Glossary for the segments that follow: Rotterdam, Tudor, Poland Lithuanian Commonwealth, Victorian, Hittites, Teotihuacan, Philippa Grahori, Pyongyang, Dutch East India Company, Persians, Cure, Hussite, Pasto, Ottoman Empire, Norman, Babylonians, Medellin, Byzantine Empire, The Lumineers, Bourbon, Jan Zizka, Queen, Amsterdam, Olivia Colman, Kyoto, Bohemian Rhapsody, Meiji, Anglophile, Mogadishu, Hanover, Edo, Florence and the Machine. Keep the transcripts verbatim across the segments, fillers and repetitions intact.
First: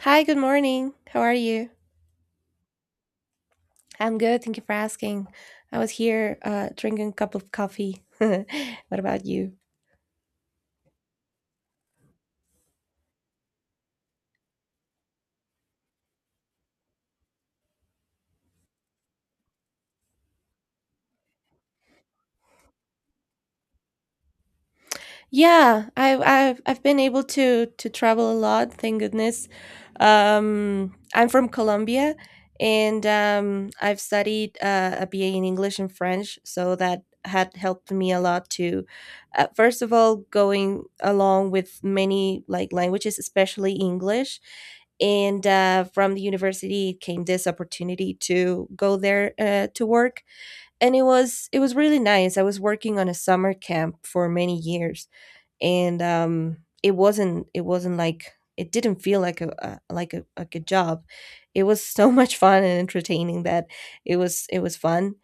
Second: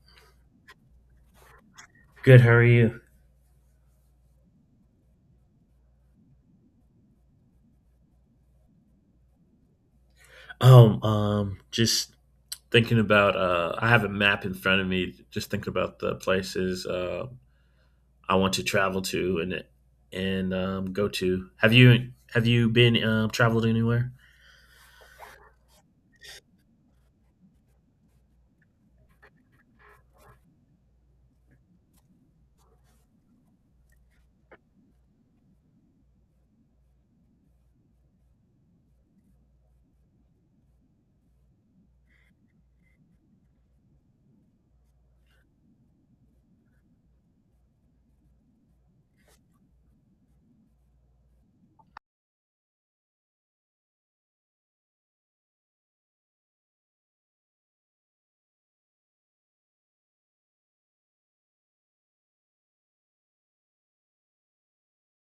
Hi, good morning. How are you? Good. How are you? I'm good. Thank you for asking. I was here uh, drinking a cup of coffee. What about you? Um, um, just thinking about. Uh, I have a map in front of me. Just thinking about the places uh, I want to travel to and and um, go to. Have you have you been um, traveled anywhere? Yeah, I've I've I've been able to to travel a lot, thank goodness. Um, I'm from Colombia, and um, I've studied uh, a B A in English and French, so that had helped me a lot to, uh, first of all, going along with many like languages, especially English, and uh, from the university came this opportunity to go there uh, to work, and it was it was really nice. I was working on a summer camp for many years, and um, it wasn't it wasn't like it didn't feel like a, a like a like a job. It was so much fun and entertaining that it was it was fun,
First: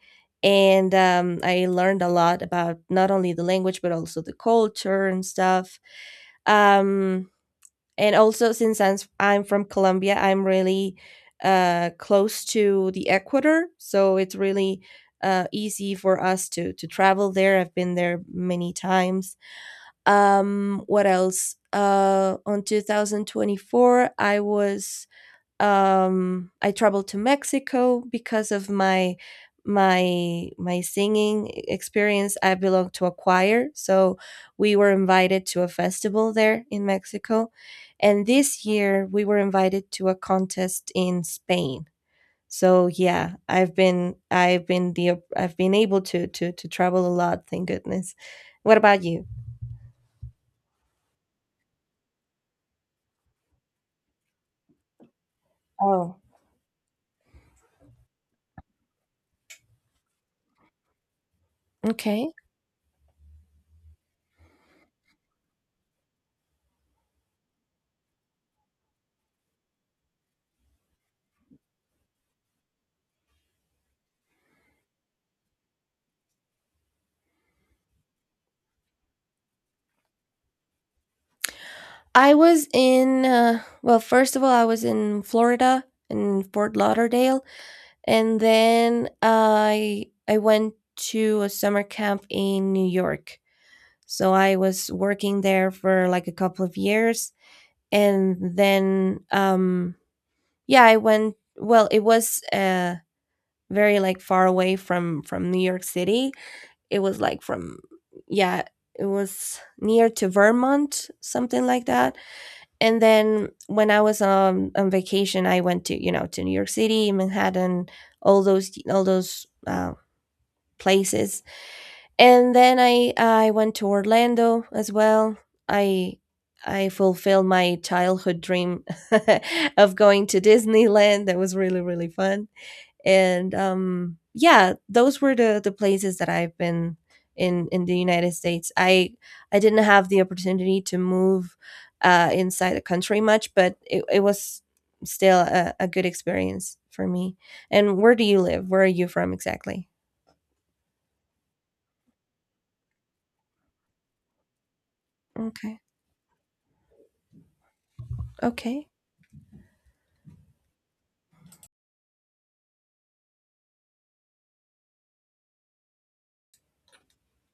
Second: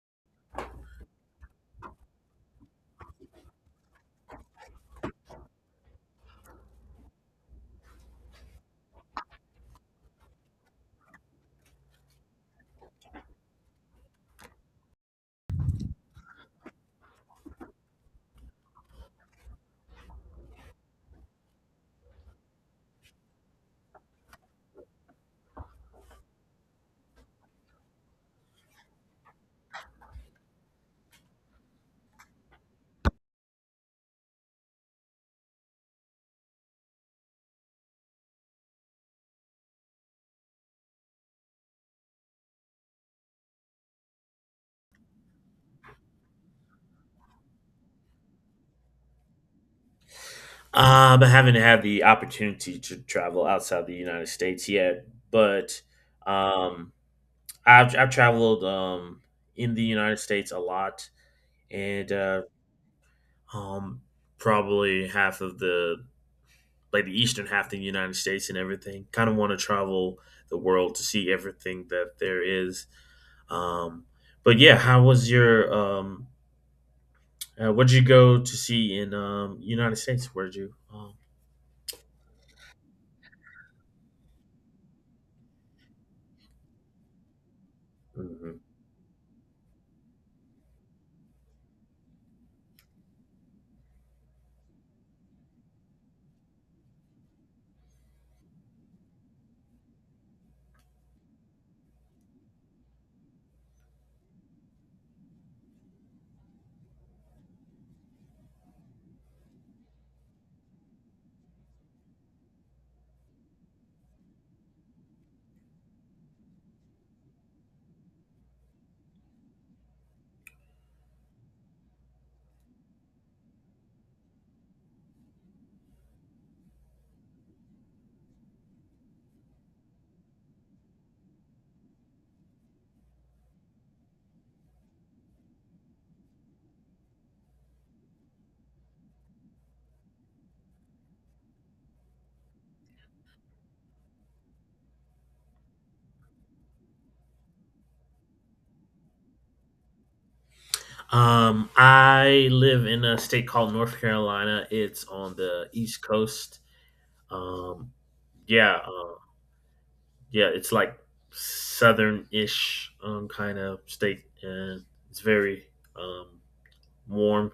and um, I learned a lot about not only the language but also the culture and stuff. Um, and also since I'm s- I'm from Colombia, I'm really uh close to the equator, so it's really uh easy for us to to travel there. I've been there many times. Um, what else? Uh, on twenty twenty-four, I was um, I traveled to Mexico because of my my my singing e-, experience. I belong to a choir, so we were invited to a festival there in Mexico, and this year we were invited to a contest in Spain. So yeah, I've been I've been the I've been able to to to travel a lot. Thank goodness. What about you? Um, I haven't had the opportunity to travel outside the United States yet, but Oh, um, I've I've traveled um in the United States a lot, and okay. uh, um, probably half of the like the eastern half of the United States and everything. Kind of want to travel the world to see everything that there is. Um, but yeah, how was your um, uh, what did you go to see in um, United States? Where did you? Um, I was in, uh, well, first of all, I was in Florida in Fort Lauderdale, and Mhm. then I I went to a summer camp in New York. So I was working there for like a couple of years, and then um, yeah, I went. Well, it was uh, very like far away from from New York City. It was like from yeah, it was near to Vermont, something like that. And then when I was um, on vacation, I went to you know to New York City, Manhattan, all those all those uh, places, and then I I went to Orlando as well. I I fulfilled my childhood dream of going to Disneyland. That was really really fun. And um yeah, those were the the places that I've been in in the United States. i i didn't have the opportunity to move uh inside the country much, but it, it was still a, a good experience for me. And where do you live? Where are you from exactly? um, I live in a state called North Carolina. It's on the Okay. East Coast. Um, yeah, Okay. uh, yeah, it's like southern-ish um, kind of state, and it's very um, warm.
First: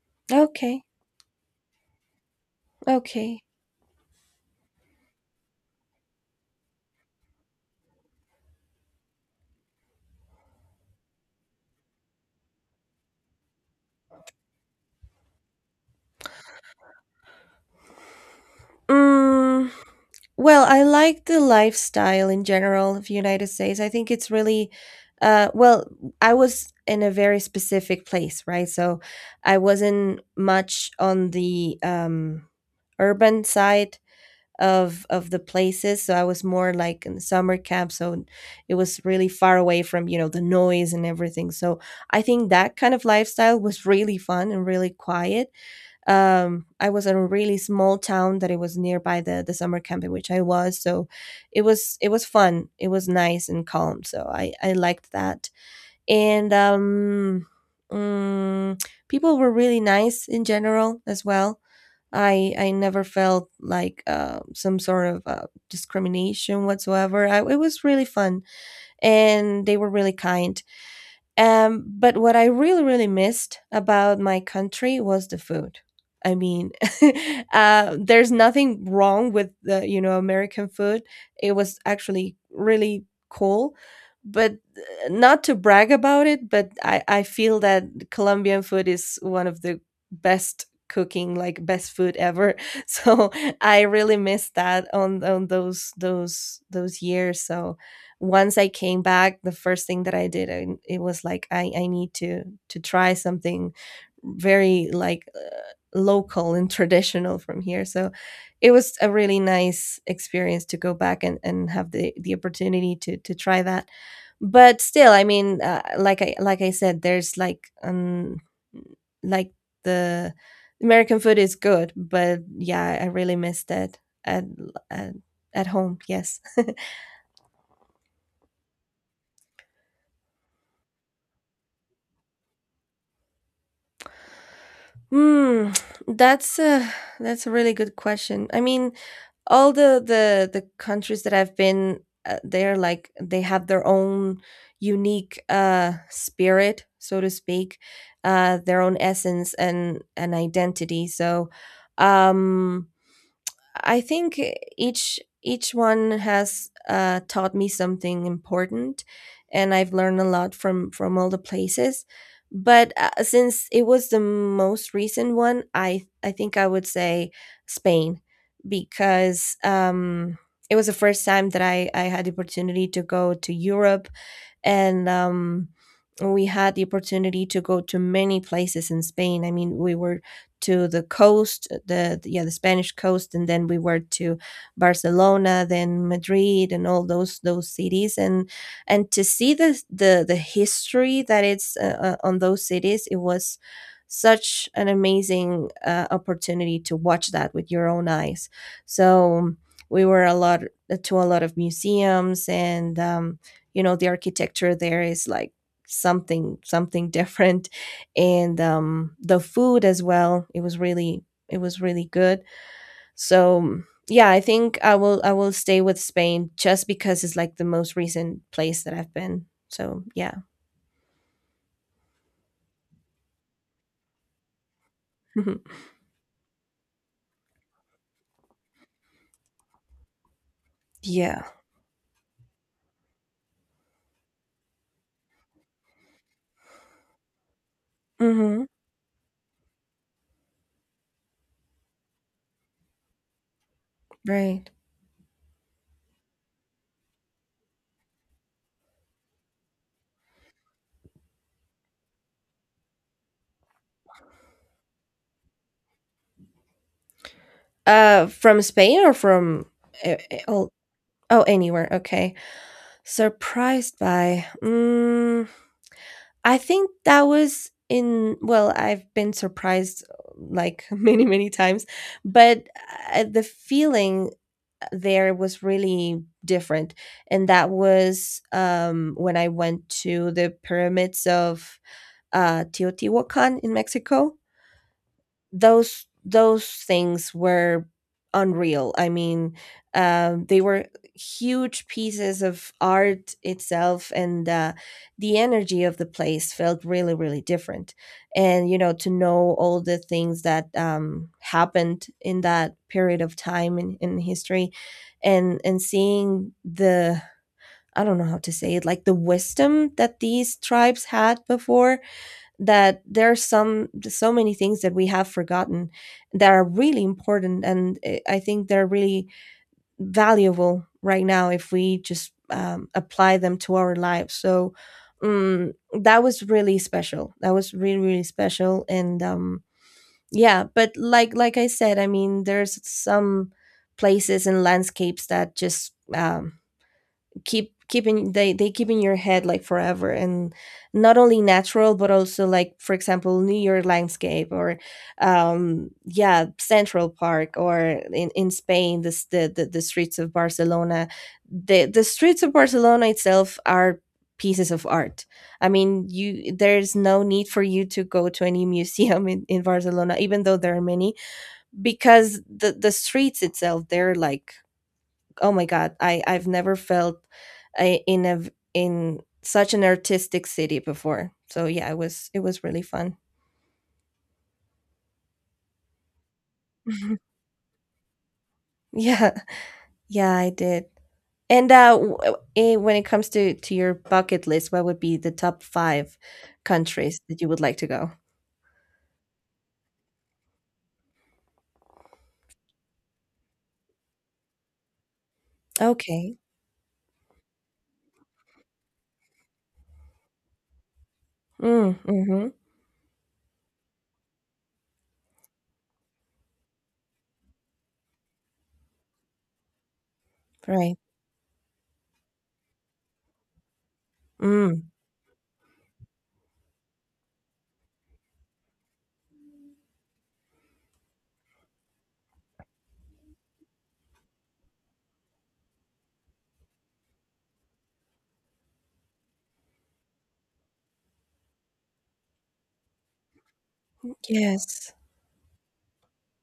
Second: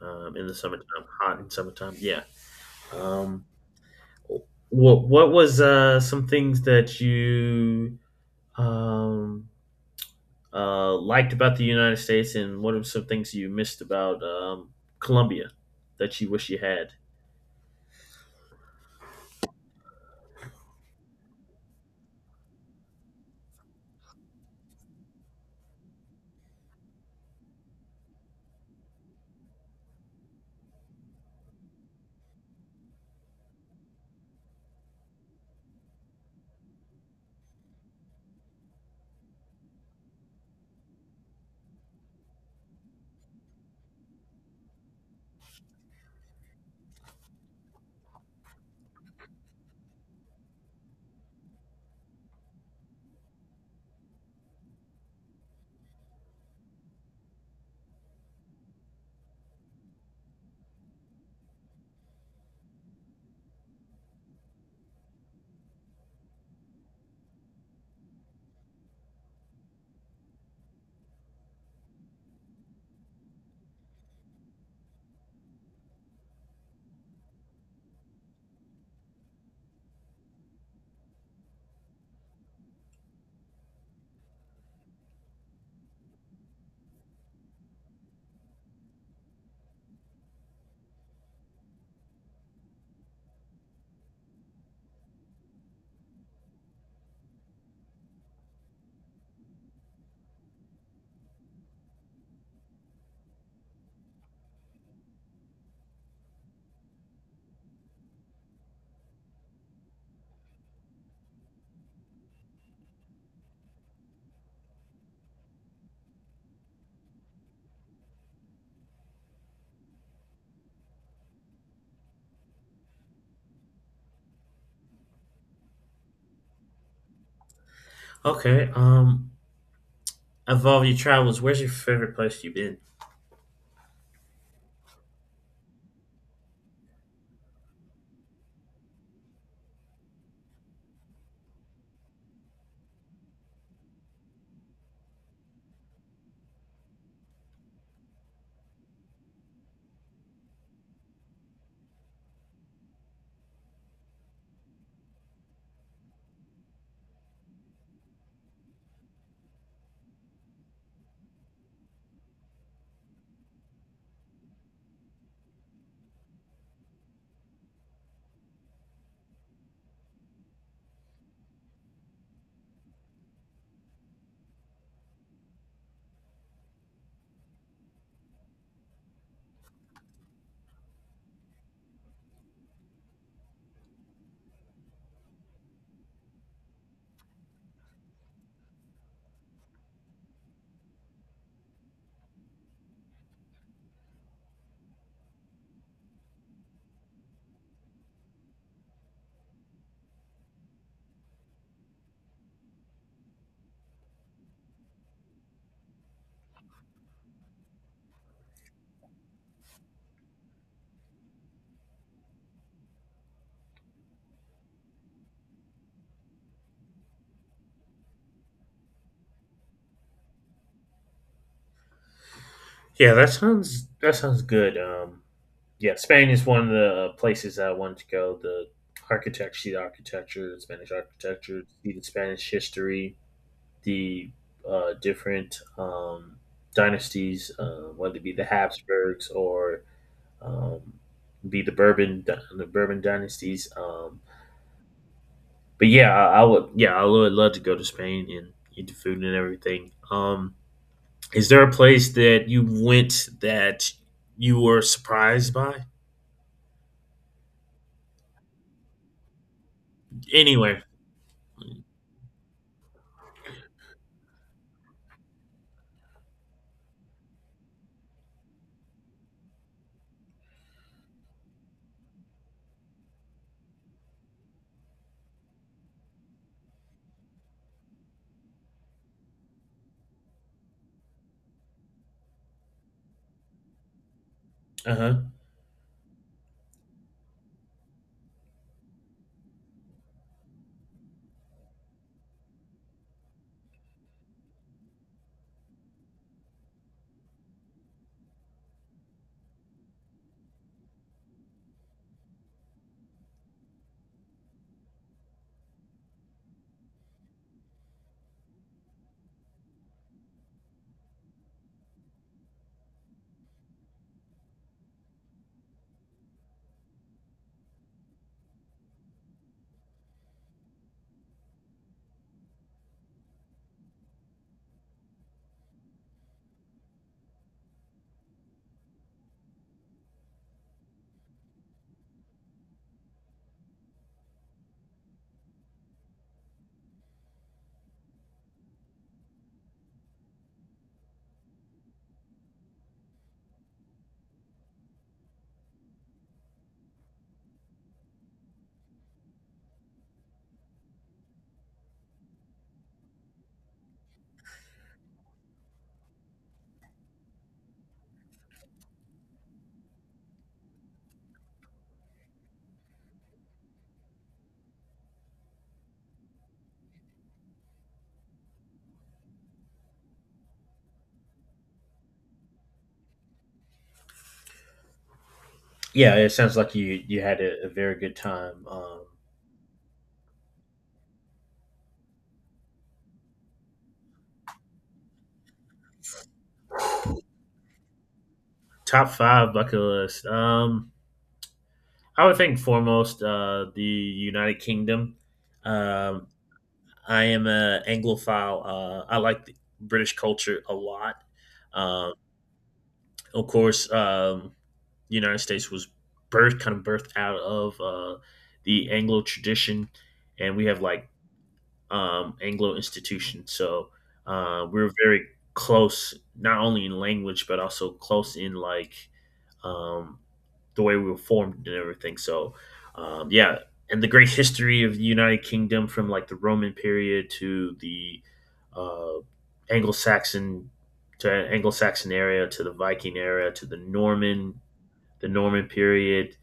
um, In the Okay. summertime, hot in summertime. Yeah. Okay. Um, what what was uh, some things that you um, uh, liked about the United States, and what are some things you missed about um, Colombia that you wish you had? mm, well, I like the lifestyle in general of United States. I think it's really uh well, I was in a very specific place, right? So I wasn't much on the um urban side of of the places. So I was more like in the summer camp, so it was really far away from, you know, the noise and everything. So I think that kind of lifestyle was really fun and really quiet. um I was in a really small town that it was nearby the the summer camp in which I was, so it was it was fun. It was nice and calm, so i i liked that. And um mm, people were really nice in general as well. I i never felt like uh, some sort of uh, discrimination whatsoever. I, it was really fun, and they were really kind. um, but what I really, really missed about my country was the food. I mean, uh, there's nothing wrong with the, you know, American food. It was actually really cool. But uh, not to brag about it, but I, I feel that Colombian food is one of the best cooking, like best food ever. So I really missed that on on those those those years. So once I came back, the first thing that I did, I, it was like I, I need to to try something very like uh, local and traditional from here. So it was a really nice experience to go back and, and have the, the opportunity to to try that. But still, I mean, uh, like I like I said, there's like um like the American food is good, but yeah, I really missed it at at, at home. Yes. Okay. Um, of all your travels, where's your favorite place you've been? Hmm, that's a that's a really good question. I mean, all the the the countries that I've been, uh, they're like they have their own unique uh spirit, so to speak, uh their own essence and an identity. So, um I think each each one has uh, taught me something important, and I've learned a lot from from all the places. But uh, since it was the most recent one, I I think I would say Spain because um, it was the first time that I I had the opportunity to go to Europe, and um, we had the opportunity to go to many places in Spain. I mean, we were to the coast, the the- yeah, the Spanish coast, and then we were to Barcelona, then Madrid, and all those those cities, and and to see the the the history that it's uh, uh, on those cities. It was such an amazing uh, opportunity to watch that with your own eyes. So we were a lot to a lot of museums and. Um, you know, the architecture there is like something something different, and um the food as well, it was really, it was really good. So um, yeah, I think i will I will stay with Spain just because it's like the most recent place that I've been. So yeah. Yeah, that sounds that sounds good. Um, yeah, Spain is one of the places that I wanted to go. The architecture, see the architecture, the Spanish Yeah, architecture, see the Spanish history, the uh, different um, dynasties, uh, whether it be the mm-hmm. Habsburgs or um, be the Bourbon the Bourbon dynasties. Um, right. But yeah, I, I would yeah I would love to go to Spain and eat the food and everything. Um, is there a place that you went that you were surprised by? uh from Spain or from uh, uh, oh, Anyway, oh, anywhere, okay. Surprised by mm, I think that was in well, I've been surprised like many, many times, but uh, the feeling there was really different. And that was um, when I went to the pyramids of uh, Teotihuacan in Mexico. uh huh. those those things were unreal. I mean, um, they were huge pieces of art itself, and uh, the energy of the place felt really, really different. And you know, to know all the things that um, happened in that period of time in, in history, and and seeing the I don't know how to say it, like the wisdom that these tribes had before, that there are some so many things that we have forgotten that are really important. And eh, I think they're really valuable right now if we just um, apply them to our lives. So um, that was really special. That was really really special. And um, yeah, but like like I said, I mean, there's some places and landscapes that just um, keep keeping they they keep in your head like forever. And not only natural but also like for example New York landscape, or um yeah, Central Park, or in in Spain, this the the, the streets of Barcelona. The the streets of Barcelona itself are pieces of art. I mean, you, there's no need for you to go to any museum in, in Barcelona even though there are many, because the the streets itself, they're like, oh my God, I I've never felt uh, in a in such an artistic city before. So yeah, it was it was really fun. Yeah, it sounds like you you had a, a very good time. Um, yeah, yeah, I did. And uh, w- eh, when it comes to to your bucket list, what would be the top five countries that you would like to go? Top five bucket list. Um, I would think foremost uh, the United Kingdom. Um, Okay. I am an Anglophile. Uh, I like the British culture a lot. Mm, Um, mm-hmm. of course, um, the United States was birthed, kind of birthed out of uh, the Anglo tradition, and we have Right. like um, Anglo institutions. So uh, Mm, we're very close, not only in language but also close in like um, the way we were formed and everything. So, um, yeah, and the great history of the United Kingdom from like the Roman period to the uh, Anglo-Saxon to Anglo-Saxon era to the Viking era to the Norman yes. the Norman period,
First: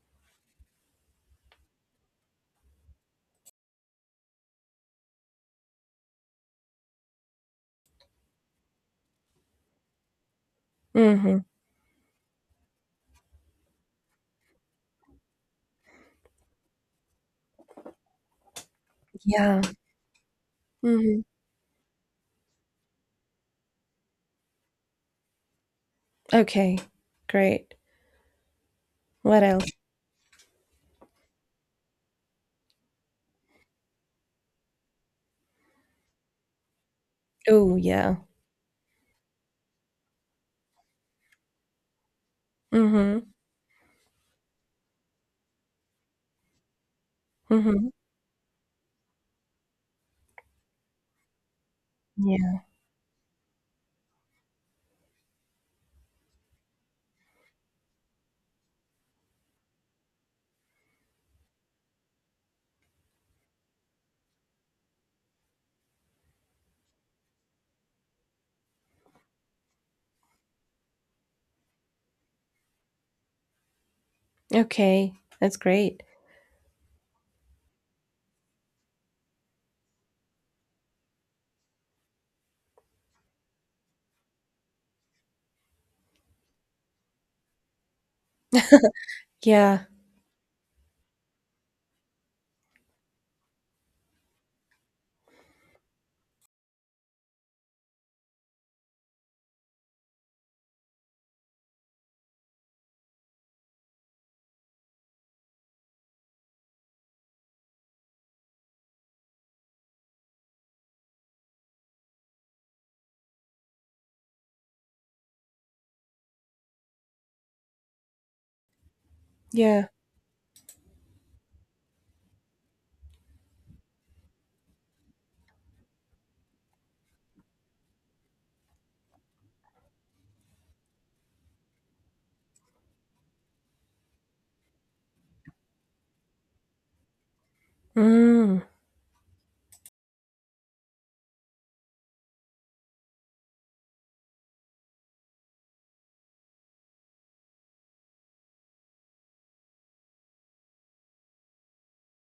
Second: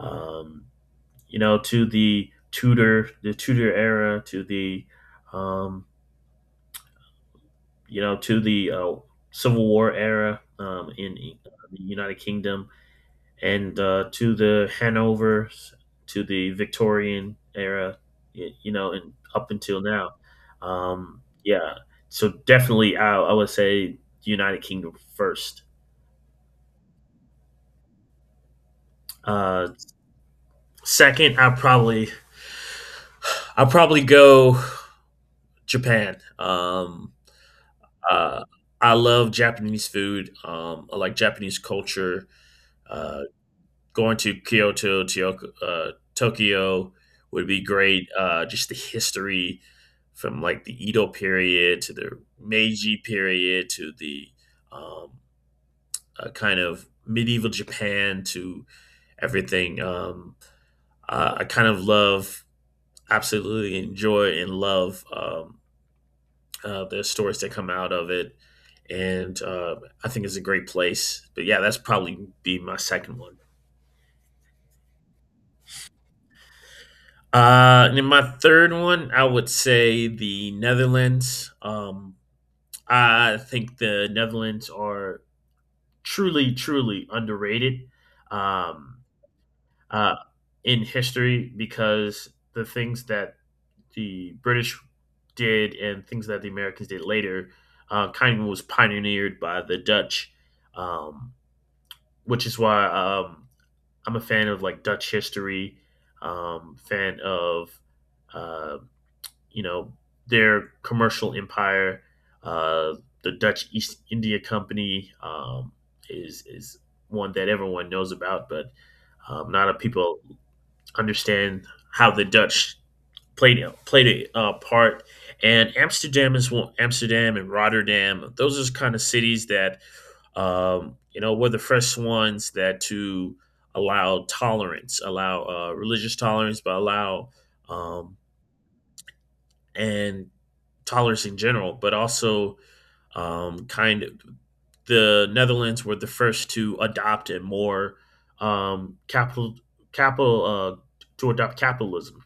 um, you know, to the Tudor the Tudor era to the um, you know to the uh, Civil War era um, in, in Mm-hmm. the United Kingdom. And uh, to the Hanover, to the Victorian era, y- you know, and up Yeah. until now. Mm-hmm. Um, yeah, so definitely, I, I would say United Kingdom first. Okay. Great. What Uh, else? Second, I probably i probably go Japan. Um, Oh, yeah. uh, I love Japanese food. Um, I like Japanese culture. Mm-hmm. Uh, Going to Kyoto, Tioco- uh, Tokyo would be Mm-hmm. great. Uh, just the history from like the Edo period to the Meiji period to the um, uh, kind of medieval Japan to everything. Um, uh, I kind of love, absolutely enjoy and love um, uh, the stories that come out of it. And uh, I think it's a great place. But yeah, that's probably be my second one. Okay, that's great. Uh, and then my third one, I would say the Netherlands. Um, I think the Netherlands are truly, truly underrated um, Yeah, uh, in history because the things that the British did and things that the Americans did later uh, kind of was pioneered by the Dutch, um, which is why um, I'm a fan of like Dutch history, um, fan of. Uh, you know their commercial empire. Uh, the Dutch East India Company um, is is one that everyone knows about, but um, not a lot of yeah. people understand how the Dutch played played a uh, part. And Amsterdam is one. Amsterdam and Rotterdam; those are kind of cities that um, you know were the first ones that to allow tolerance, allow uh, religious tolerance, but allow um, Mm, and tolerance in general, but also um, kind of the Netherlands were the first to adopt a more um, capital capital uh, to adopt capitalism,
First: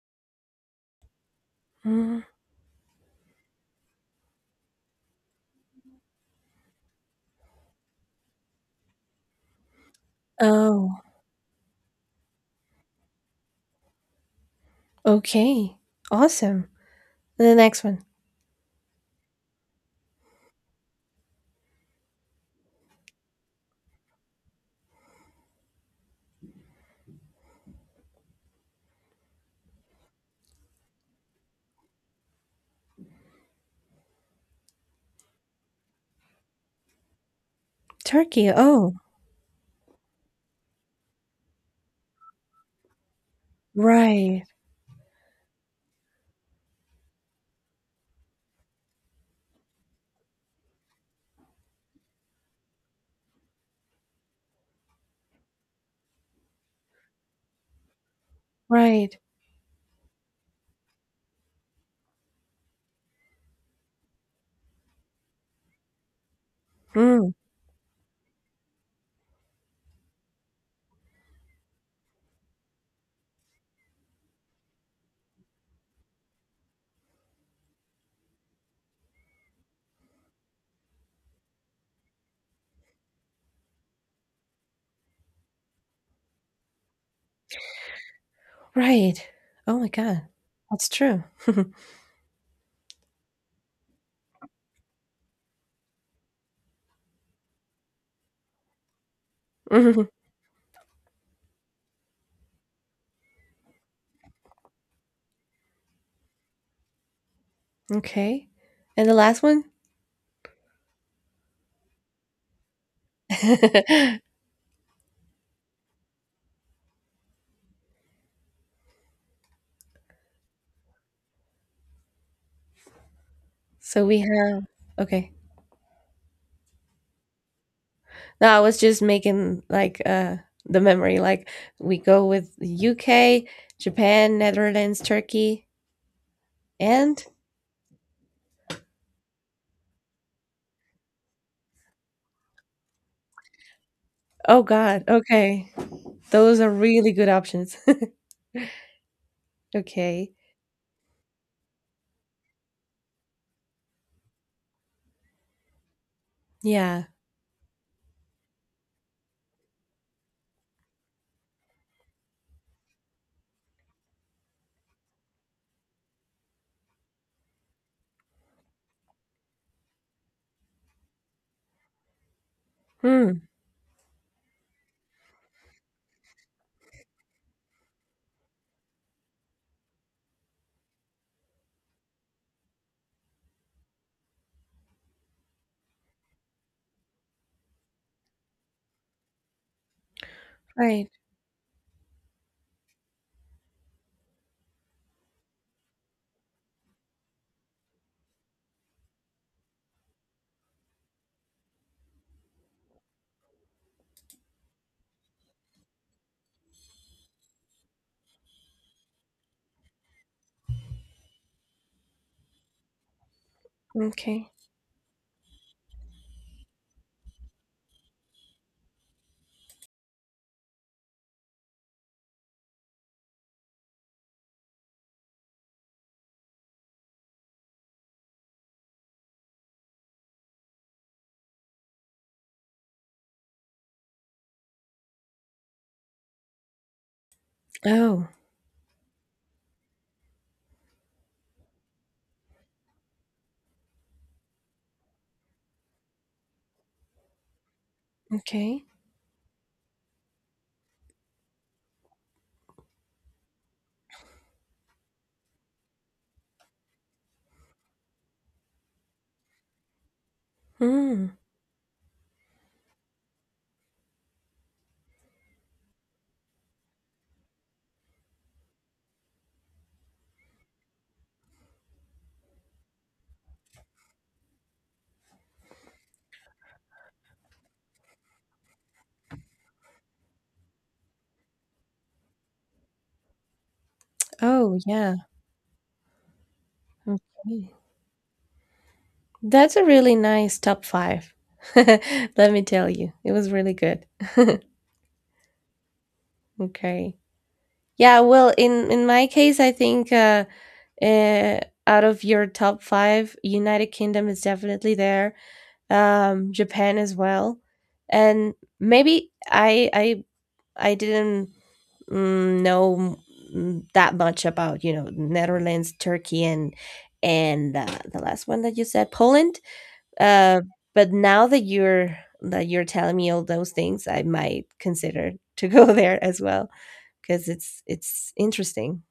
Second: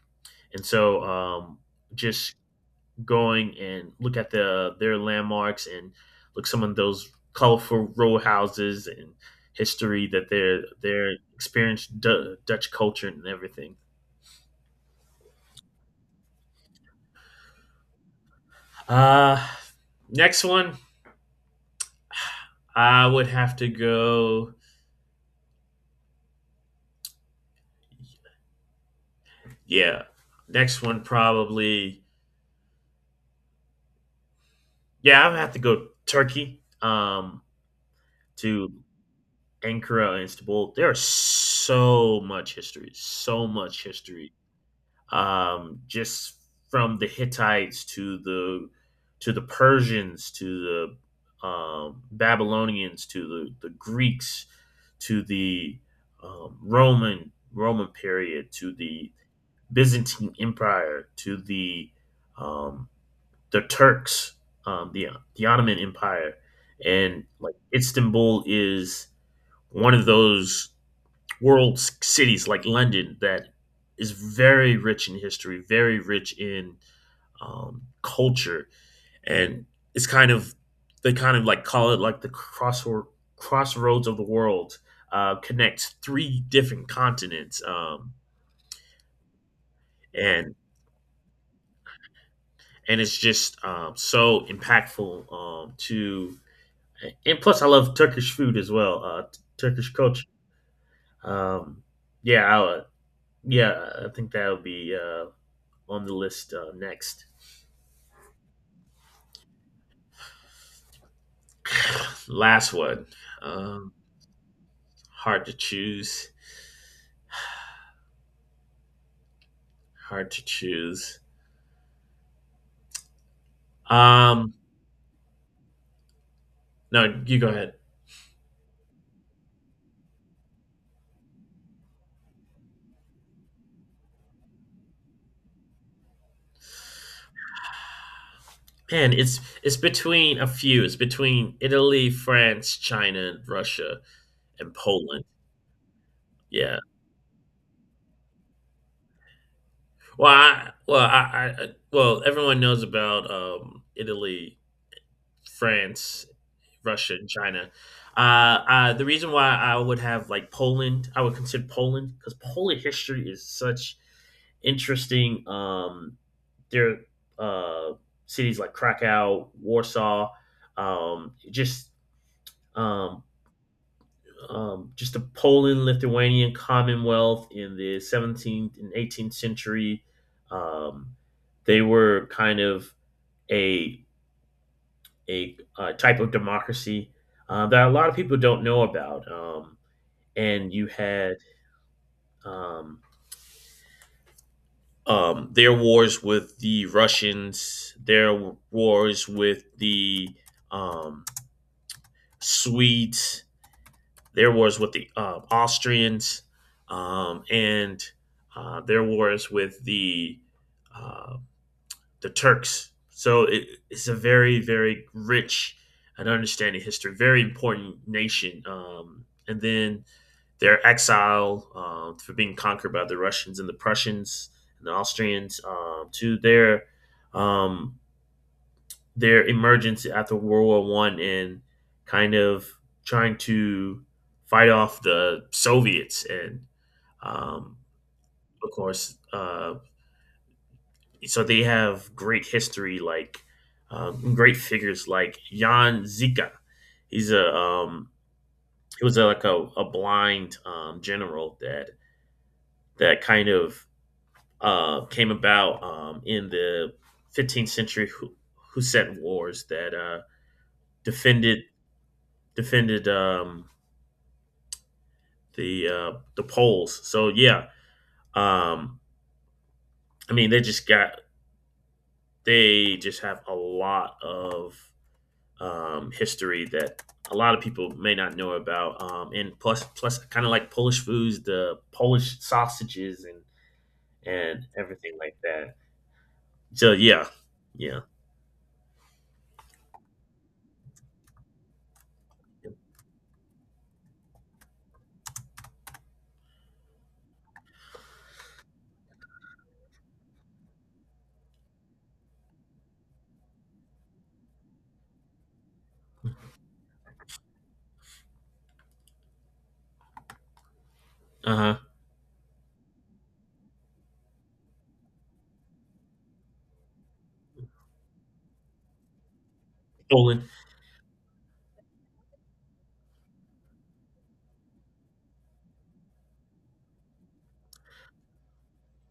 and so um, mm. just going and look at the their landmarks and look some of those colorful row houses and history that they're Oh, they're experienced D- Dutch culture and everything. okay. Awesome. The next one, Uh, Next one, I would have to go. Yeah. Next one probably yeah, I'm gonna have to go Turkey. Um Turkey. To Oh, Ankara and Istanbul. There's so much history, so much history. right, Um just from the Hittites to the to the Persians to the um, Babylonians to the, the Greeks to the um, Roman Roman period to the right. Byzantine Empire to the um, the Turks, um, the the Ottoman Empire, and Mm, like Istanbul is one of those world c- cities like London that is very rich in history, very rich in um, culture, and it's kind of they kind of like call it like the crossroad crossroads of the world uh, connects three different continents, um, right. Oh my God, and that's true. and it's just um, so impactful um, to and plus I love Turkish food as well. Uh, t- Turkish Mhm. culture. Um, yeah, I, would- yeah, I think that would be uh, on the list uh, next. Okay. And the last one? Last one. Um, Hard to choose. Hard to choose. So we Um, have, okay. no, you go ahead. No, I was just making like uh the memory like we go with the U K, Japan, Netherlands, Turkey, and Man, it's it's between a few. It's between Italy, France, China, Russia, oh and God, Poland. okay. Those are Yeah. really good options. Well, Okay. I, well, I, I, I- well, everyone knows about um, Italy France, Yeah. Russia, and China. Uh, uh, the reason why I would have like Poland, I would consider Poland because Polish history is such interesting. Um, their uh, cities like Krakow, Warsaw, um, just um, Hmm. um, just the Poland Lithuanian Commonwealth in the seventeenth and eighteenth century. Um, they were kind of a a, uh type of democracy uh, that a lot of people don't know about. Um, and you Right. had um, um, their wars with the Russians, their wars with the um, Swedes, their wars with the um Austrians, um, and uh, their wars with the uh, the Turks. So it, it's a Okay. very, very rich and understanding history, very important nation. Um, and then their exile um, for being conquered by the Russians and the Prussians and the Austrians um, to their um, their emergence after World War One and kind of trying to fight off the Soviets and um, Oh, of course uh, so they have great history, like um, great figures like Jan Zizka. He's a um, okay. he was a, like a, a blind um, general that that kind of uh, came about um, in the fifteenth century Hu- Hussite wars that uh, Hmm. defended defended um, the uh, the Poles. So yeah, um, I mean they just got they just have a lot of um, history that a lot of people may not know about. Um, and plus, plus, kind of like Polish foods, the Polish sausages and and Oh, everything yeah. like that. So yeah, Okay. yeah, That's a really nice top five. Let me tell you, it was really good. Okay. Yeah, well, in in my case, I think uh, uh, out of your top five, United Kingdom is definitely there. Um, Japan as well, and maybe I I I didn't uh huh. mm, know mm, that much about you know Netherlands, Turkey, and and uh, the last one that you said, Poland. Poland, Uh, but now that you're that you're telling me all those things, I might consider to go there as well because it's it's interesting.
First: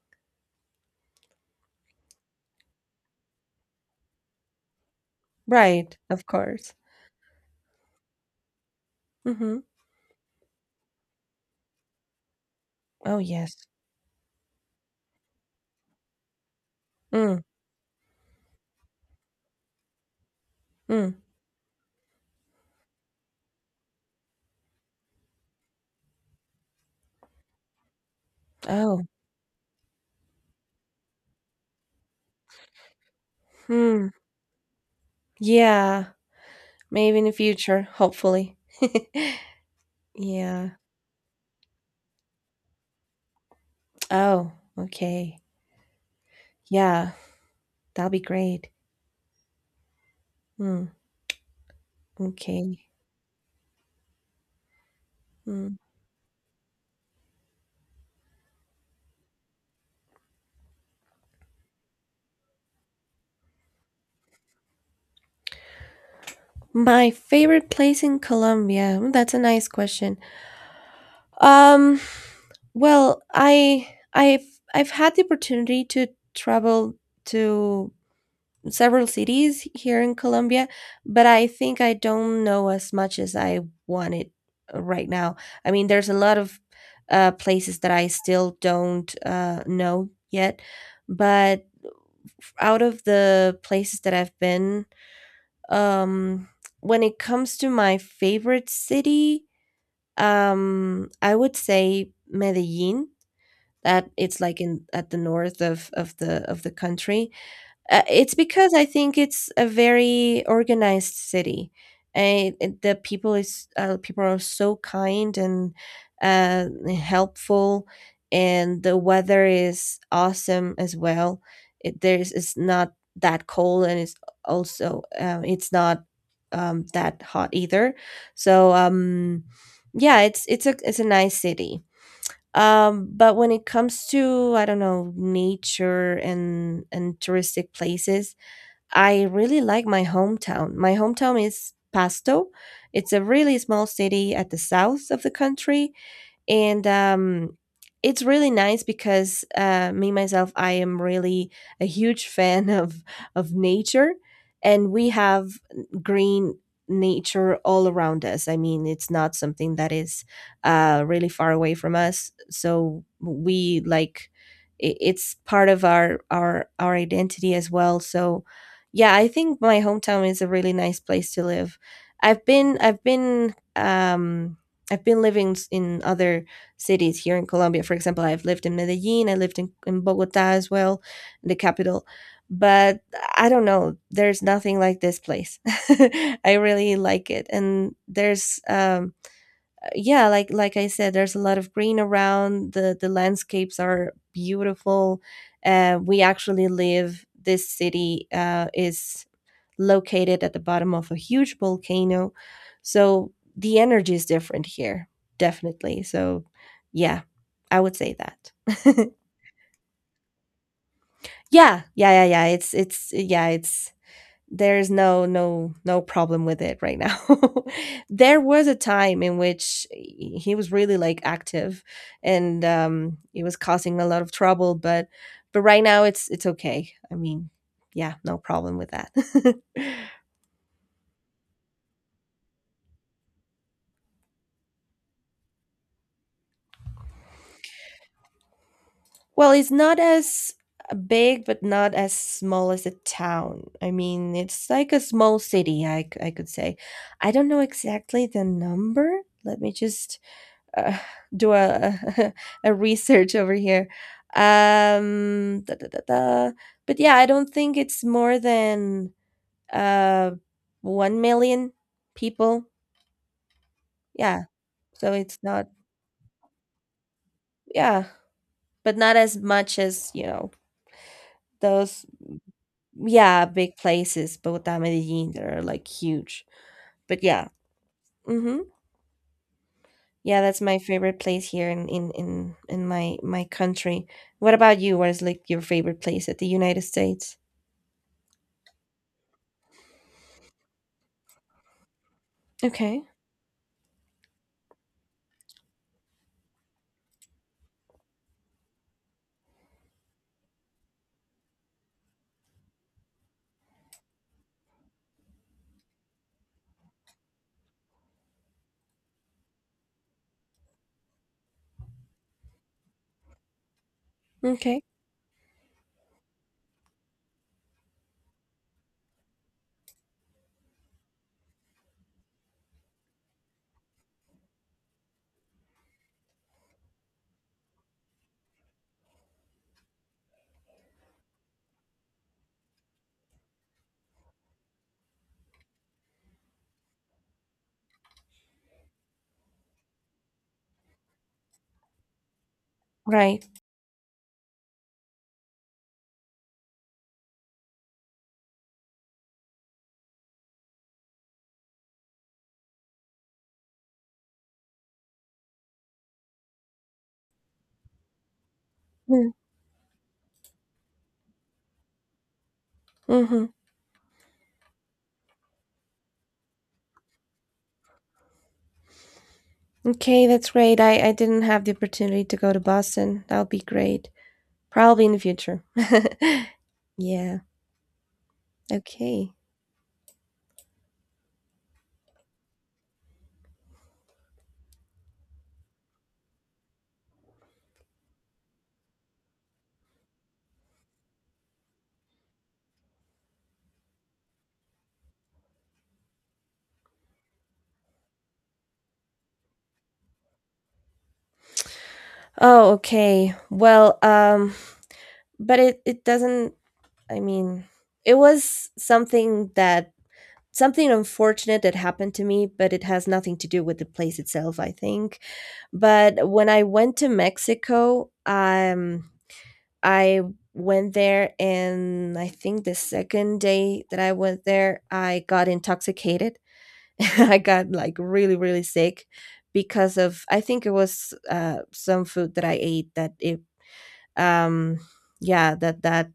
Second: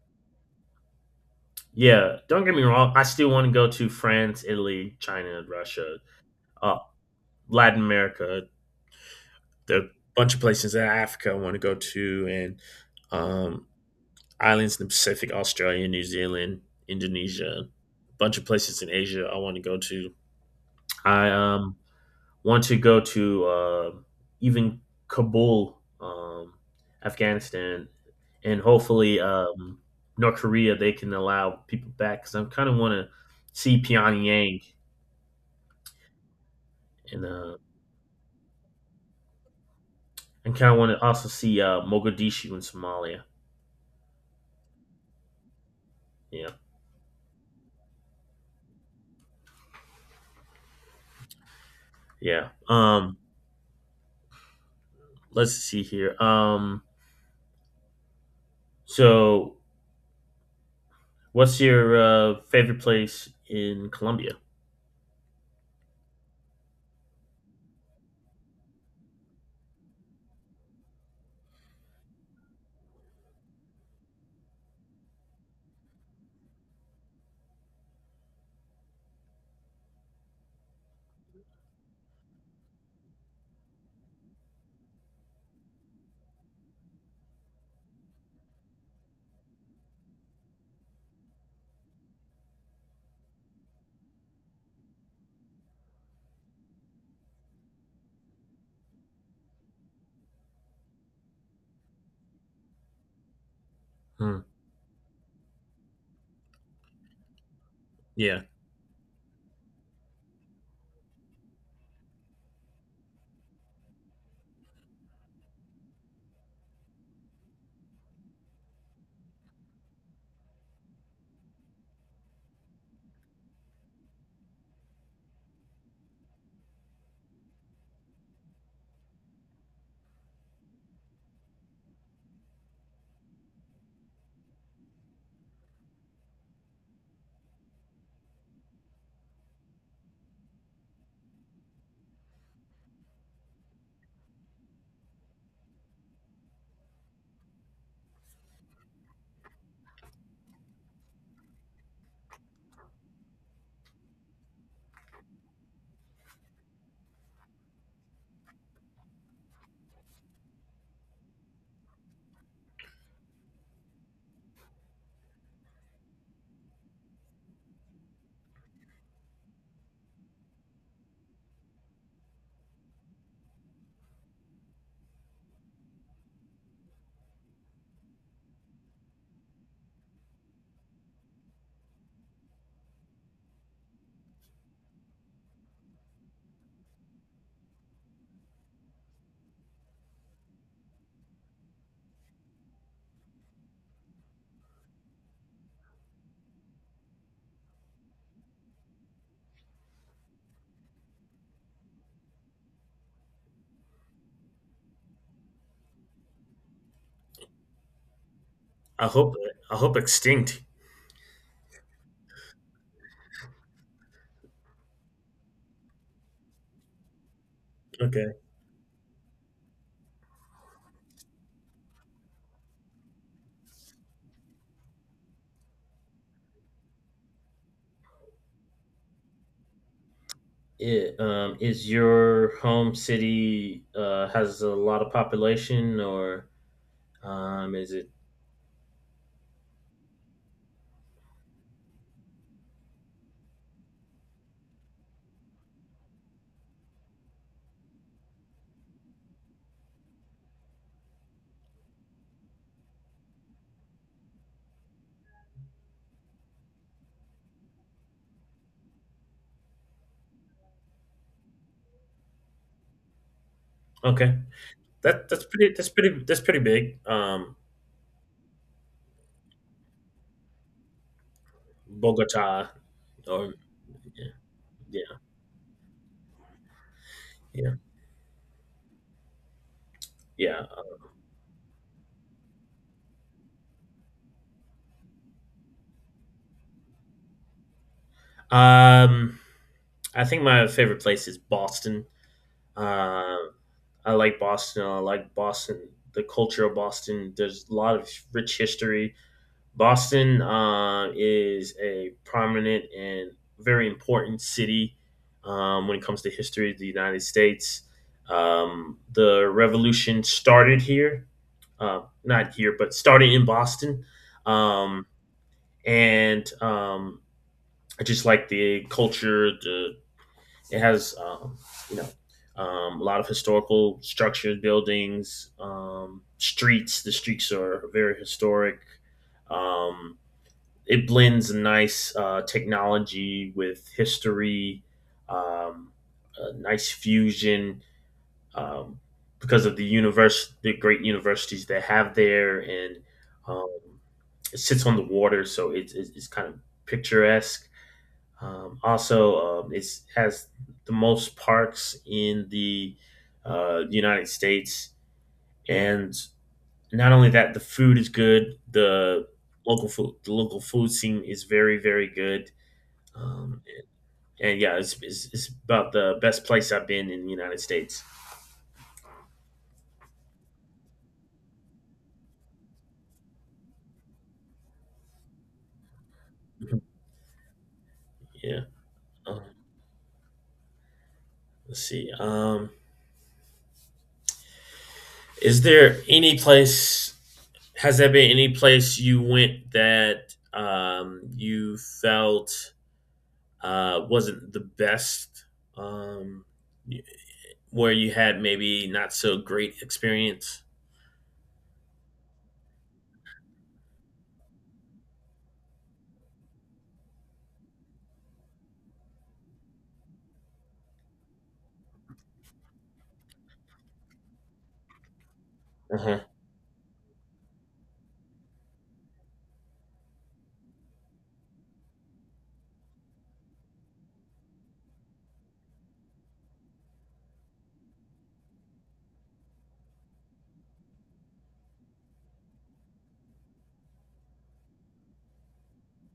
yeah. Don't get me wrong. I still want to go to France, Italy, China, Right, Russia, of course. uh, Latin America. Mm-hmm. There are a bunch of places in Africa I want to go to, and Oh yes. um, islands in the Pacific, Australia, New Zealand, Mm, Indonesia, a bunch of places in Asia I want to go to. mm. I um, want to go to uh, even Kabul, um, Afghanistan, and Oh. hopefully um, North Korea. They can allow people back because I kind of want to see Hmm. Pyongyang Yeah. Maybe and in the uh, future, hopefully. and kind Yeah. of want to also see uh, Mogadishu in Somalia. Oh. Okay. Yeah, Yeah. That'll be great. Mm, yeah. okay. Um, let's Mm. see here. Um, so what's your uh, favorite place in Colombia? My favorite place in Colombia. Mm, that's a nice question. Um, well, I I've I've had the opportunity to travel to several cities here in Colombia, but I think I don't know as much as I wanted right now. I mean, there's a lot of uh, places that I still don't uh, know yet, but out of the places that I've been. Um, when it comes to my favorite city, um, I would say Medellin. That it's Hmm. like in at the north of of the of the country. Uh, it's Yeah, because I think it's a very organized city, and it- the people is uh, people are so kind and uh, helpful, and the weather is awesome as well. It, there's it's not that cold, and it's also uh, it's not um, that hot either. So um, yeah, it's it's a it's a nice city. Um, but when it comes to, I don't know, nature and and touristic places, I really like my hometown. My hometown is Pasto. It's a really small city at the south of the country, and um, it's really nice because uh, me myself I am really a huge fan of of nature, and we have green nature all around us. I mean, it's not something that is uh, really far away from us, so we like i- it's part of our our our identity as well. So yeah, I think my hometown is a really nice place to live. I've been i've been um I've been living in other cities here in Colombia. For example, I've lived in Medellin, I lived in, in Bogota as well, the capital. But I don't know, there's nothing like this place. I really like it. And there's um yeah, like like I said, there's a lot of green around. The the landscapes are beautiful. Uh, we actually live this city uh, is located at the bottom of a huge volcano. So the energy is different here, definitely. So yeah, I would say that. I hope I hope extinct. Yeah, yeah, yeah, yeah. It's it's yeah, it's there's no no no problem with it right now. There Okay. was a time in which he was really like active, and um it was causing a lot of trouble, but but right now it's it's okay. I mean, yeah, no problem with that. It, um, is your home city uh, has a lot of population, or um, is it Well, it's not as uh, big, but not as small as a town. I mean, it's like a small city, I, c- I could say. I don't know exactly the number. Let me just uh, do a, a research over here. Um, da, da, da, da. But yeah, I don't think it's more than uh, 1 million people. okay? Yeah, so That it's that's not, pretty that's pretty that's pretty big. Um, yeah, but not as much as, you know, those. Bogota, Yeah, or big yeah, places, Bogota, yeah, Medellin, they're like huge. But yeah, yeah, hmm yeah, that's yeah. my favorite place here in in in in my my country. What about you? What is like your favorite place at the United States? Um, I think my favorite place is Boston. Okay, Uh, I like Boston. I like Boston. The culture of Boston. There's a lot of rich history. Boston uh, is a prominent and very important city um, when it comes to history of the United States. Um, the revolution started here, uh, not here, but started in Boston, okay, um, and um, I just like the culture. The It has um, you know um, a lot of historical structures, buildings, um, streets. The streets are very historic. Um, it blends a nice uh, technology with history, um, a nice fusion um, because of the universe, the great universities that have there, and right. um, it sits on the water, so it's it's, it's kind of picturesque. Um, also, um, it has the most parks in the uh, United States, and not only that, the food is good. The local food, the local food scene is very, very good. Mm-hmm. Um, and yeah, it's, it's, it's about the best place I've been in the United States. Okay, that's great. I I didn't have the opportunity to go to Boston. That'll be great. Probably in the future. Yeah. Yeah. Okay. Um, let's see. Um, is there any place? Has there been any place you went that um, you felt uh, wasn't the best? Um, y- where you had maybe not so great experience? Oh, okay. Well, um, but it it doesn't. I mean, it was something that something unfortunate that happened to me, but it has nothing to do with the place itself, I think. Uh-huh. But when I went to Mexico, um, I went there, and I think the second day that I went there, I got intoxicated. I got like really, really sick because of I think it was uh, some food that I ate that it um yeah that that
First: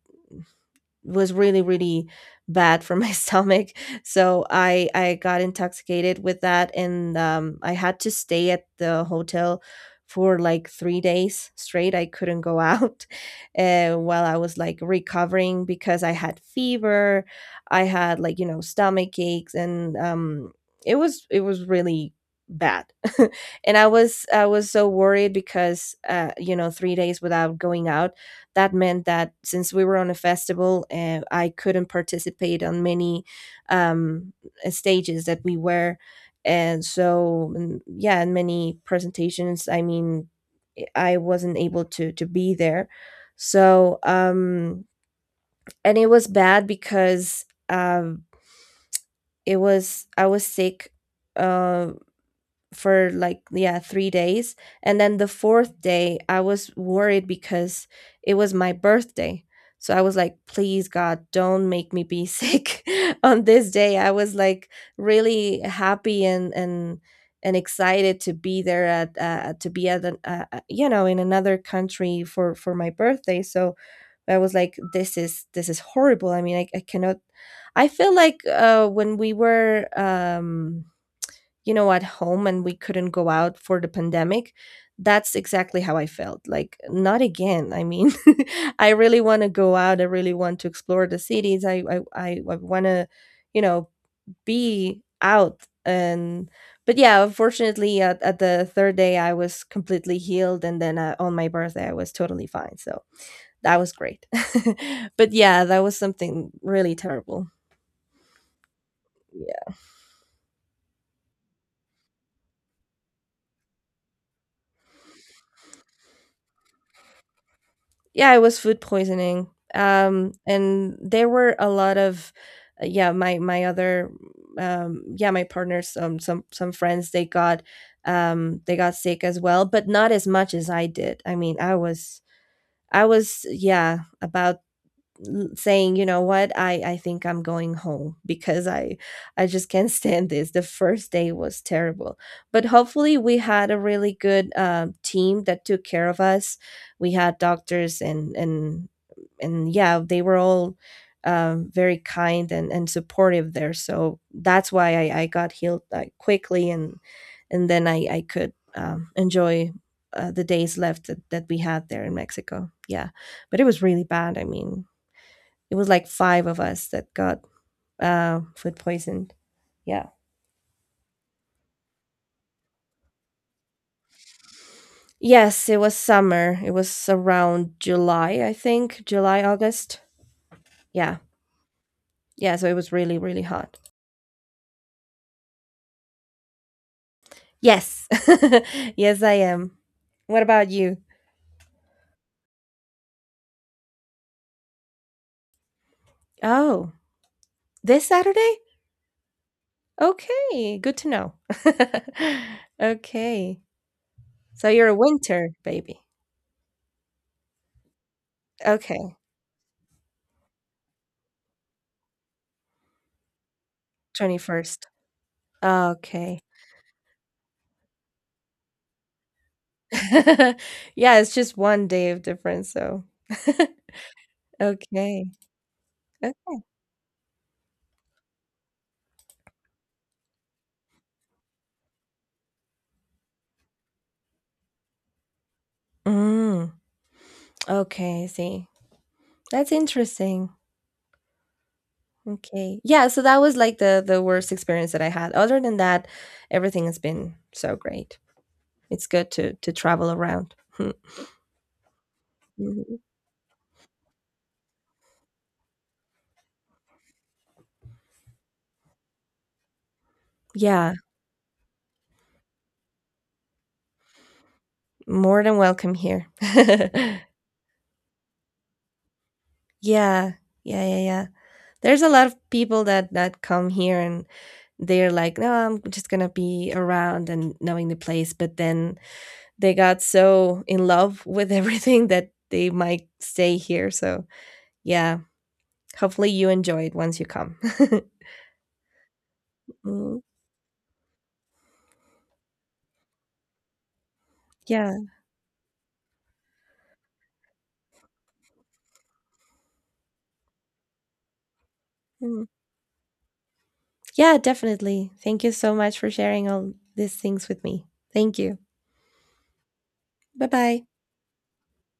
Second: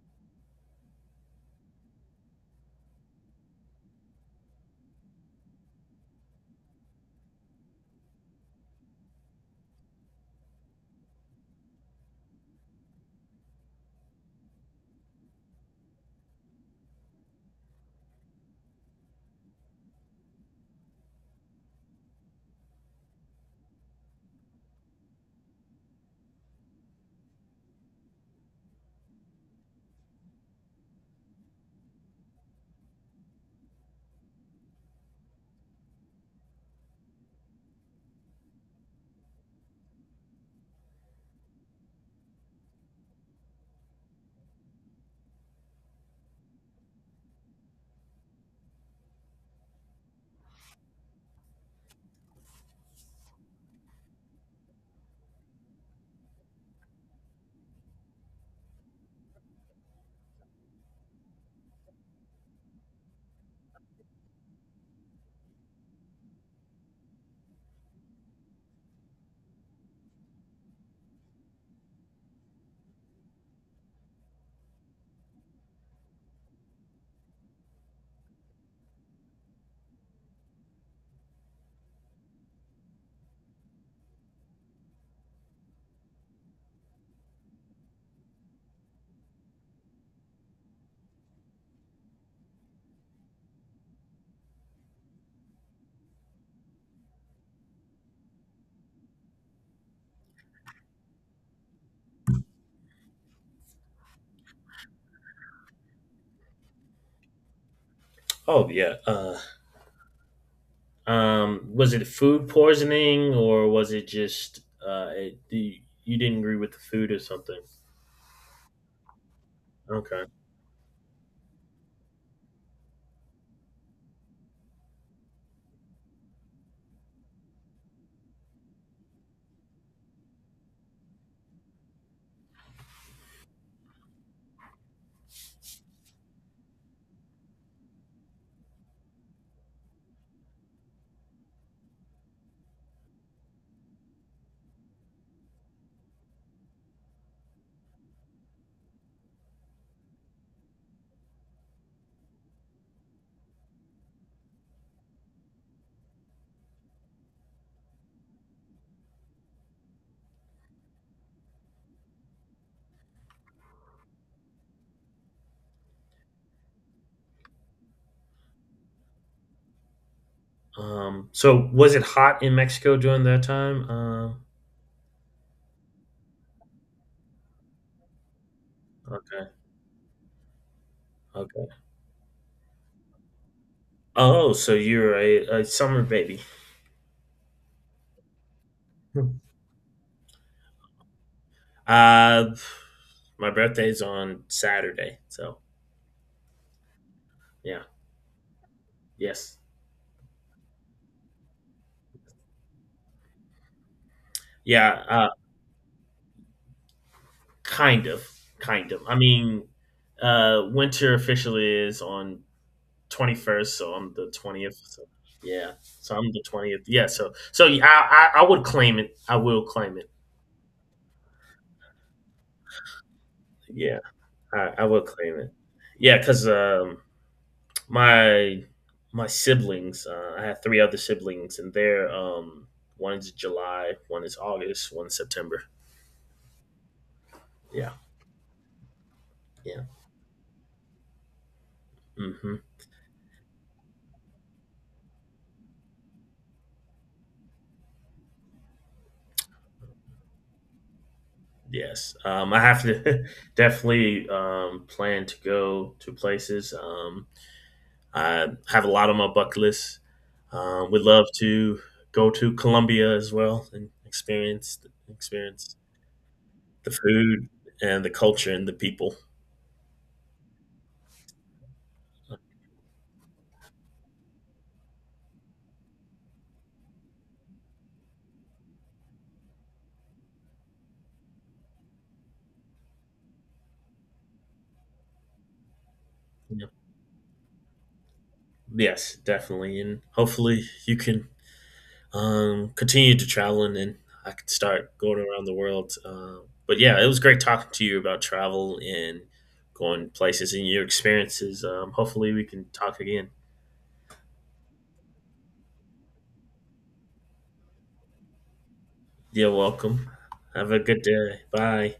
was really, really bad for my stomach. So i i got intoxicated with that, and um I had to stay at the hotel for like three days straight. I couldn't go out. Uh, while I was like recovering because I had fever, I had like, you know stomach aches, and um it was it was really bad. And i was i was so worried because uh you know three days without going out, that meant that since we were on a festival, uh, I couldn't participate on many um, uh, stages that we were, and so and yeah, and many presentations. I mean, eh, I wasn't able to to be there, so um, and it was bad because um, it was I was sick uh, for like yeah three days, and then the fourth day I was worried because it was my birthday. So I was like, please God, don't make me be sick on this day. I was like really happy and and and excited to be there at uh, to be at an, uh, uh, you know in another country for for my birthday. So I was like, this is this is horrible. I mean, I, I cannot. I feel like uh when we were um you know at home and we couldn't go out for the pandemic, that's exactly how I felt. Like, not again. I mean, I really want to go out. I really want to explore the cities. I i, I, I want to you know be out. And but yeah, unfortunately, at, at the third day I was completely healed, and then uh, on my birthday I was totally fine. So that was great. But yeah, that was something really terrible. Oh yeah. Uh, Um, was it food poisoning or was it just uh, it, you, you didn't agree with the food or something? Yeah, it was food poisoning. Okay. Um, and there were a lot of, uh, yeah, my my other, um, yeah, my partners, um, some some friends, they got, um, they got sick as well, but not as much as I did. I mean, I was I was yeah about l- saying, you know what, I, I think I'm going home because I I just can't stand this. The first day was terrible, but hopefully we had a really good um, team that took care of us. We had doctors and and and yeah, they were all um, very kind and, and supportive there. So that's why I, I got healed like quickly, and and then I I could um, enjoy. Uh, the days left that, that we had there in Mexico. Yeah. But it was really bad. I mean, it was like five of us that got uh, food poisoned. Yeah. Um, so was it hot in Mexico during that time? Um, Yes, it was summer. It was around July, I think. July, Okay. August. Yeah. Okay. Yeah. So it was really, really hot. Oh, so you're a, a summer baby. Yes. Yes, Hmm. I am. What about you? Uh, my birthday's on Saturday, so Oh, yeah. this Saturday? Yes. Okay. Good to know. Okay. So you're a Yeah. Uh, winter baby. Kind of. Kind of. I Okay. mean, uh, winter officially is on twenty-first, so I'm the twentieth. twenty-first. So yeah, so I'm Okay. the twentieth. Yeah, so so yeah, I, I I would claim it. I will claim it. Yeah, it's just one day of difference. So. Yeah, I, I will Okay. claim it. Yeah, Uh, because um, my my siblings, uh, I have three other siblings, and they're um, one is July, one is August, one is September. Mm. Yeah, Okay, I see. That's yeah, interesting. hmm Okay. Yeah, so that was like the the worst experience that I had. Other than that, everything has been so great. It's good to to travel around. Hmm. yes. Um, I have Mhm. to definitely um, plan to go to places. Um, I have a lot on my bucket list. Um, Yeah, Would love to go to Colombia as well and experience more than experience welcome here. the food and the culture and the people. Yeah, yeah, yeah, yeah. There's a lot of people that that come here, and they're like, "No, I'm just gonna be around and knowing the place," but then they got so in love with everything that they might stay here. So, yeah, hopefully you Yeah. enjoy it once you come. Yes, definitely, and Mm, hopefully you can um, continue to travel and then I could start yeah. going around the world. Uh, but yeah, it was great talking to you about travel and going places and your experiences. Um, hopefully we Mm. can talk again. Yeah, definitely. Thank you so much for sharing all these things with me. Thank you. You're welcome. Bye Have a bye. good day. Bye.